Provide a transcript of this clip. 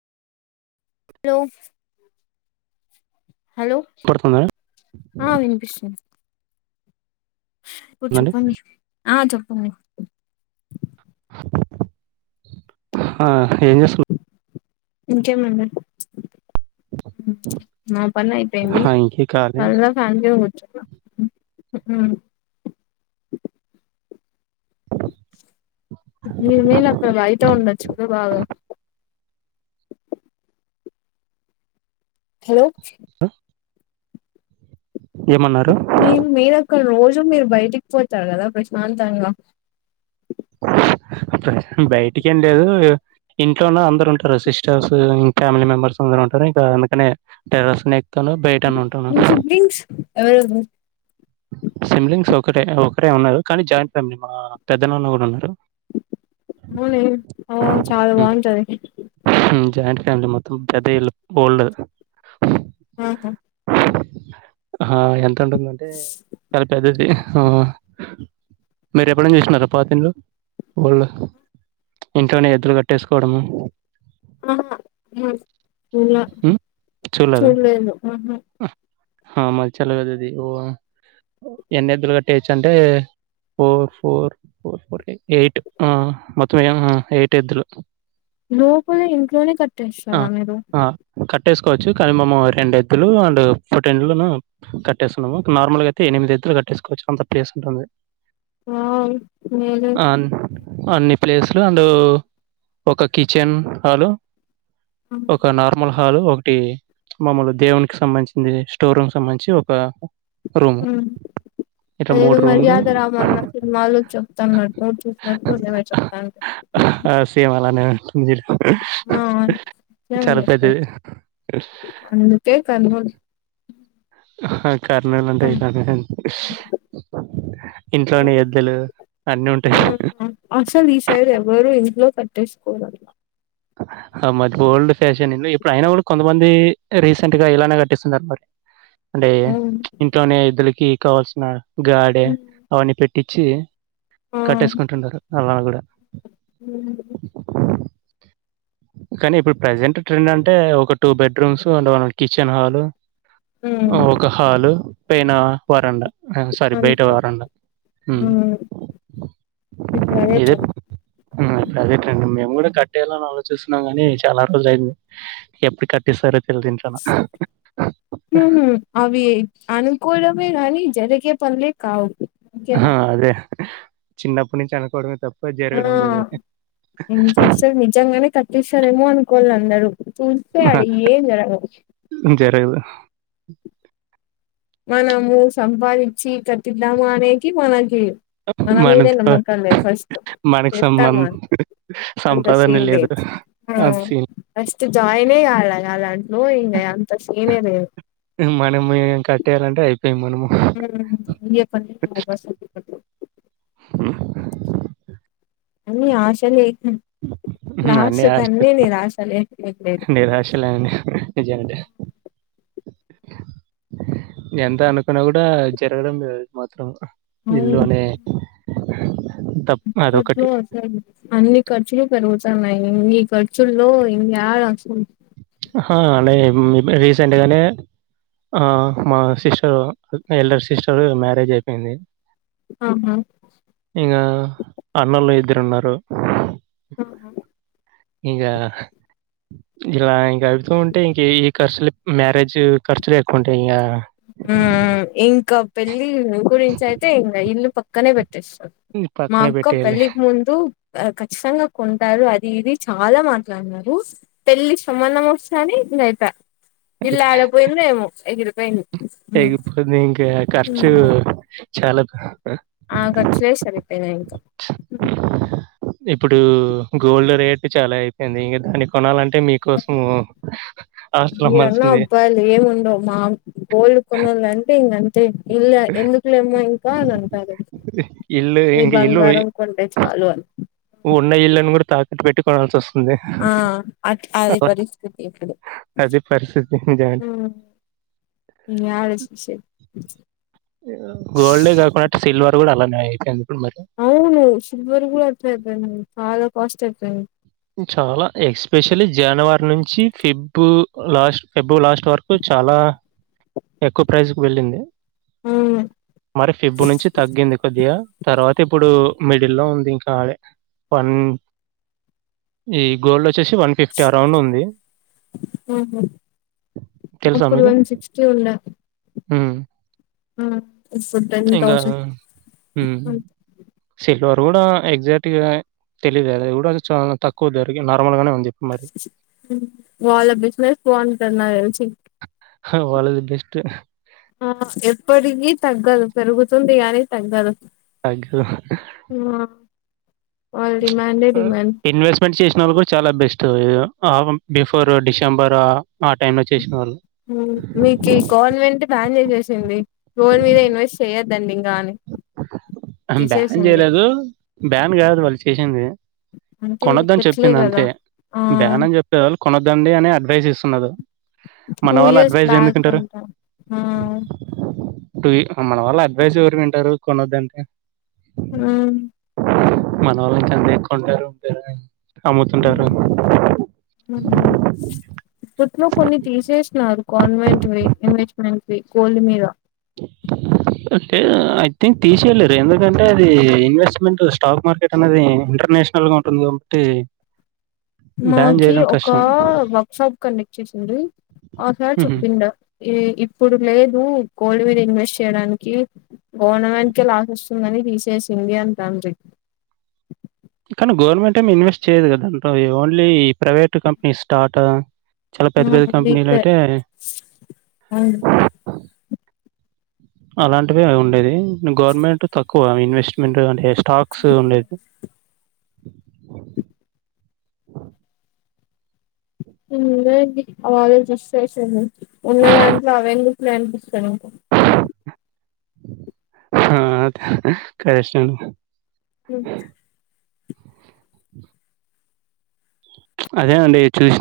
Hello hello కొడుతుంద ఆ వినిపిస్తుంది ఇప్పుడు అండి చెప్పండి ఆ చెప్పండి హ ఎంచేస్తున్నా ఇంకేం అన్నా హుమ్ నా పనులు ఐపోయింది ఇంకే కాలే మళ్ళా పనిచేయవచ్చు హు హుమ్మ్ మేమే అక్కడ బయట ఉండొచ్చు కూడా బాగా హలో ఆ ఏమన్నారు మీ మీరక్కడ రోజు మీరు బయటికి పోతారు కదా ప్రశాంతంగా బయటికి ఏం లేదు ఇంట్లోన్న అందరు ఉంటారు సిస్టర్స్ ఇంకా ఫ్యామిలీ మెంబర్స్ అందరు ఉంటారు ఇంకా అందుకనే టెరస్ న తను బయటను ఉంటాను మీ సిబ్లింగ్స్ ఎవరెవరు సిమ్లింగ్స్ ఒకటే ఒకరే ఉన్నారు కానీ జాయింట్ ఫ్యామిలీ మా పెద్ద నాన్న వా అంతే అవులే ఓ చాలా బాగుంటది జాయింట్ ఫ్యామిలీ మొత్తం పది ఏళ్ళు ఓల్డ్ ఆహా ఆ ఎంత ఉంటుందంటే చాలా పెద్దది హ మీరు ఎప్పుడనా చూసినారా పాత ఇన్లు కోళ్ళు ఇంట్లోనే ఎద్దులు కట్టేసుకోవడము ఆహా ఇంకా ఉమ్, చూడలేదా చూడలేదు ఆహా ఆ మచ లేదు ఇది ఓ ఎన్ని ఎద్దులు కట్టెయ్యచ్చంటే ఫోర్ ఫోర్ ఫోర్ ఎయిట్ ఆ మొత్తం ఆ ఎయిట్ ఎద్లు లోపల ఇంట్లోనే ఆ కట్టేస్తారా మీరు ఆ కట్టేసుకోవచ్చు కానీ మము రెండు ఎద్దులు అండ్ పోటెండ్లను కట్టేస్తున్నాము నార్మల్ గా అయితే ఎనిమిది ఎద్దులు కట్టేసుకోవచ్చు అంత ప్లేస్ ఉంటుంది వావ్ మేలే అ అన్ని ప్లేసులు అండ్ ఒక కిచెన్ హలు ఒక నార్మల్ హాలు ఒకటి మా అమ్మోళ్లు దేవునికిి సంబంధించింది స్టోర్ రూమ్ సంబంధించి ఒక రూము హమ్ ఇట్లా అదేదో మూడు రూమ్లు మర్యాద రామన్న సినిమాలో చెప్తున్నట్టు చెప్పు [unintelligible] చెప్తాండు ఆ సిమాలనే అంతేలే ఆ అట్లే సర్పొద్దా చాలా పెద్దది అంతే కనబడు ఆహా కారణలుంట ఇత ఇస్ ఇంట్లోనే ఎద్దులు అన్నిీ ఉంటాయి అసలు ఈ సైడ్ ఎవరు ఇంట్లో కట్టేస్కోరు మరి ఓల్డ్ ఫ్యాషన్ ఇప్పుడు అయినా కూడా కొంతమంది రీసెంట్ గా ఇలానే కట్టిస్తున్నారు మరి [inaudible] అంటే ఆ ఇంట్లోనే ఎద్దులకీ కావాల్సిన గాడే ఉమ్ అవన్నీ పెట్టించి కట్టేసుకుంటున్నారు అలా కూడా [inaudible] [inaudible] కానీ ఇప్పుడు ప్రజెంట్ ట్రెండ్ అంటే ఒక two bedrooms and kitchen hall ఒక హాలు పైన వరన్డా ఆ సారీ బయట అంతే వరండా ఉమ్ ఇప్పుడు అదే ఇదే ఇప్పుడు అదే ట్రెండ్ మేము కూడా కట్టియాలని ఆలోచిస్తున్నాం కానీ చాలా రోజులు అయింది ఎప్పుడు కట్టిసారు తేలదు ఇంట్లోన ఊ అవి అనుకోవడమే కానీ జరిగే పనులే కావు ఆ ఇంకెంత అదే చిన్నప్పటి నుంచి అనుకోవడమే తప్ప ఆ జరగడం లేదు అది ఇంకా అసలు నిజంగనే కట్ కట్టిసారేమో అనుకోల అందరు చూస్తే అడ ఏం జరగవు జరగదు మనము సంపాదించి కట్టిద్దాము అనేకి మనకి మన మీదే నమ్మకాల్ లేవ్ ఫస్ట్ మనకి సంబంధ చేత్తమా అంత సీన్ లేదు ఆ అది సీన్ ఫస్ట్ జాయిన్ కాళ అలాంట ఇంక అంత సీన్ లేదు మనం ఏం కట్టేయాలంటే అయిపోయిం మనము [inaudible] అన్ని ఆశ లేక లాస్ట్ కన్నీ నిరాశలే మిగిలేది నిరాశలేండి [unintelligible] ఎంత అనుకున్నా కూడా జరగడం లేదు మాత్రం ఇల్లు అనే తప్ప అదొకటి ఉమ్ అన్ని ఖర్చులు పెరుగుతున్నాయి ఇన్ని ఖర్చుల్లో ఇంగయాడ అహా లేదు రీసెంట్గానే ఆ మా సిస్టర్ ఎల్డర్ సిస్టర్ మ్యారేజ్ అయిపోయింది అవునా ఇగా అన్నలు ఇద్దరు ఉన్నారు ఆహా ఇగా ఇలా ఇంకా అయితూ ఉంటే ఇంక ఈ ఖర్చులు మ్యారేజ్ ఖర్చులు ఎక్కువ ఉంటాయి ఇంకా ఇంకా పెళ్ళి గురించి అయితే ఇంకా ఇల్లు పక్కనే పెట్టేస్తారు మా పక్కన అక్క పెట్టేయాలి. పెళ్ళికి ముందు ఆ ఖచ్చితంగా కొంటారు అది ఇది చాలా మాట్లాడినారు పెళ్లిి సంబంధం వస్తాని ఇళ్లా ఆడపోయిందేమో ఎగిరిపోయింది హ్మ్ ఎగిరిపోంది ఇంకా ఖర్చు హ్మ్. చాలా ఆ ఖర్చులు సరిపోయినాయి ఇంకా ఇప్పుడు గోల్డ్ రేట్ చాలా అయిపోయింది ఇంక దాన్ని కొనాలంటే మీకు కోసము ఆస్తులు ఇవన్న అమ్మాల్సిందే అబ్బాయిలు ఏముండవు మా గోల్డ్ కొనాల అంటే ఇంకాంతే తే ఇల్లా ఎందుకులేమ్మ ఇంకా అని అంటారు ఇల్లు ఈ ఇంక ఇల్లు బంగారం ఉంటే చాలు అనీ ఉన్న ఇళ్ళని కూడా తాకట్టు పెట్టి కొనాల్సి వస్తుంది ఆ అట్ అది అట్లా పరిస్థితి ఇప్పుడు. అదే పరిస్థితి నిజాలు యడ శషే గోల్డ్ యే కాకుండా సిల్వర్ కూడా అలానే అవుతుంది ఇప్పుడు మరి అవును సిల్వర్ కూడా అట్లే అయిపోయింది చాలా కాస్ట్ అయిపోయింది చాలా ఎక్స్పెషలీ జనవరి నుంచి ఫిబు లాస్ట్ ఫిబు లాస్ట్ వరకు చాలా ఎక్కువ ప్రైస్కు వెళ్ళింది అవును మరి ఫిబు నుంచి తగ్గింది కొద్దిగా తర్వాత ఇప్పుడు మిడిల్ లో ఉంది ఇంకా అదే వన్ ఈ గోల్డ్ వచ్చేసి వన్ ఫిఫ్టీ అరౌండ్ ఉంది ఇప్పుడు వన్ సిక్స్టీ ఉందా హ ఇప్పుడు టెన్ ఇంకా థౌసండ్ హమ్ సిల్వర్ కూడా ఎగ్జాక్ట్గా తెలీయదు అది కూడా ఆది చాలా తక్కువ దరకి నార్మల్ గానే ఉందిప్పుడు మరి వాళ్ళ బిజినెస్ బాగుంటుంది నాకు తెలిసి వాళది బెస్ట్ ఆ ఎప్పటికిీ తగ్గదు పెరుగుతుంది కానీ తగ్గదు తగ్గదు ఆ వాళ్ళ డిమాండే డిమాండ్ ఇన్వెస్ట్ ఇన్వెస్ట్ చేసిన వాళ్ళు కూడా చాలా బెస్ట్ ఆ బిఫోర్ డిసెంబర్ ఆ టైమ్ లో చేసిన వాళ్ళు మీకు ఈ గవర్నమెంట్ బ్యాన్ చేసేసింది గోల్డ్ మీద ఇన్వెస్ట్ చేయొద్దండి ఇంకా అని బ్యాన్ తీసేసింది చేయలేదు బ్యాన్ కాదు వాళ్ళు చేసింది అంటే కొనొద్దని పెట్టలే చెప్పింది అంతే కదా ఆ బ్యానని చెప్పేలేవాళ్ళు కొనొద్దండి అని అడ్వైస్ ఇస్తున్నరూ మన టూ వాళ్ళు ఇయర్స్ అడ్వైజ్ బ్యాక్ ఎందుకింటారు అంట ఆ మన వాళ్ళ అడ్వైస్ ఎవరు వింటారు కొనద్దంటే హ మన వాళ్ళ కొంటె కొంటారు లేదనంటే అమ్ముతుంటారు ఉహు అపట్లో కొన్ని తీసేసినారు కాన్వెంట్ వి ఇన్వెస్ట్మెంట్ వి గోల్డ్ మీద అంటే ఐ థింక్ తీసేయలేరు ఎందుకంటే అది ఇన్వెస్ట్మెంట్ స్టాక్ మార్కెట్ అనేది ఇంటర్నేషనల్ నల్ గా ఉంటుంది కాబట్టి బ్యాన్ మాకి జేయడం ఒక కష్టం. వర్క్ షాప్ కండక్ట్ చేసింది ఆసార్ హుహు. చెప్పిండే ఈ గిప్పుడు లేదు గోల్డ్ మీద ఇన్వెస్ట్ చేయడానికి గవర్నమెంట్ కే లాస్ వస్తుందని తీసేసింది అంతండ్రి కానీ గవర్నమెంట్ ఏమి ఇన్వెస్ట్ చేయదు కదాంట ఓన్లీ ప్రైవేట్ కంపెనీ స్టార్ట్ చాలా పెద్ద పెద్ద కంపెనీలు అంటే అలాంటివి ఉండేది గవర్నమెంట్ తక్కువ ఇన్వెస్ట్మెంట్ అంటే స్టాక్స్ ఉండేది హ ఆ [unintelligible] ఉన్న దాంట్లో ఆవెన్దుకులె అనిపిస్తయ్ నాకు ఆ కష్టమ్ ఇ అదేఅండి చూస్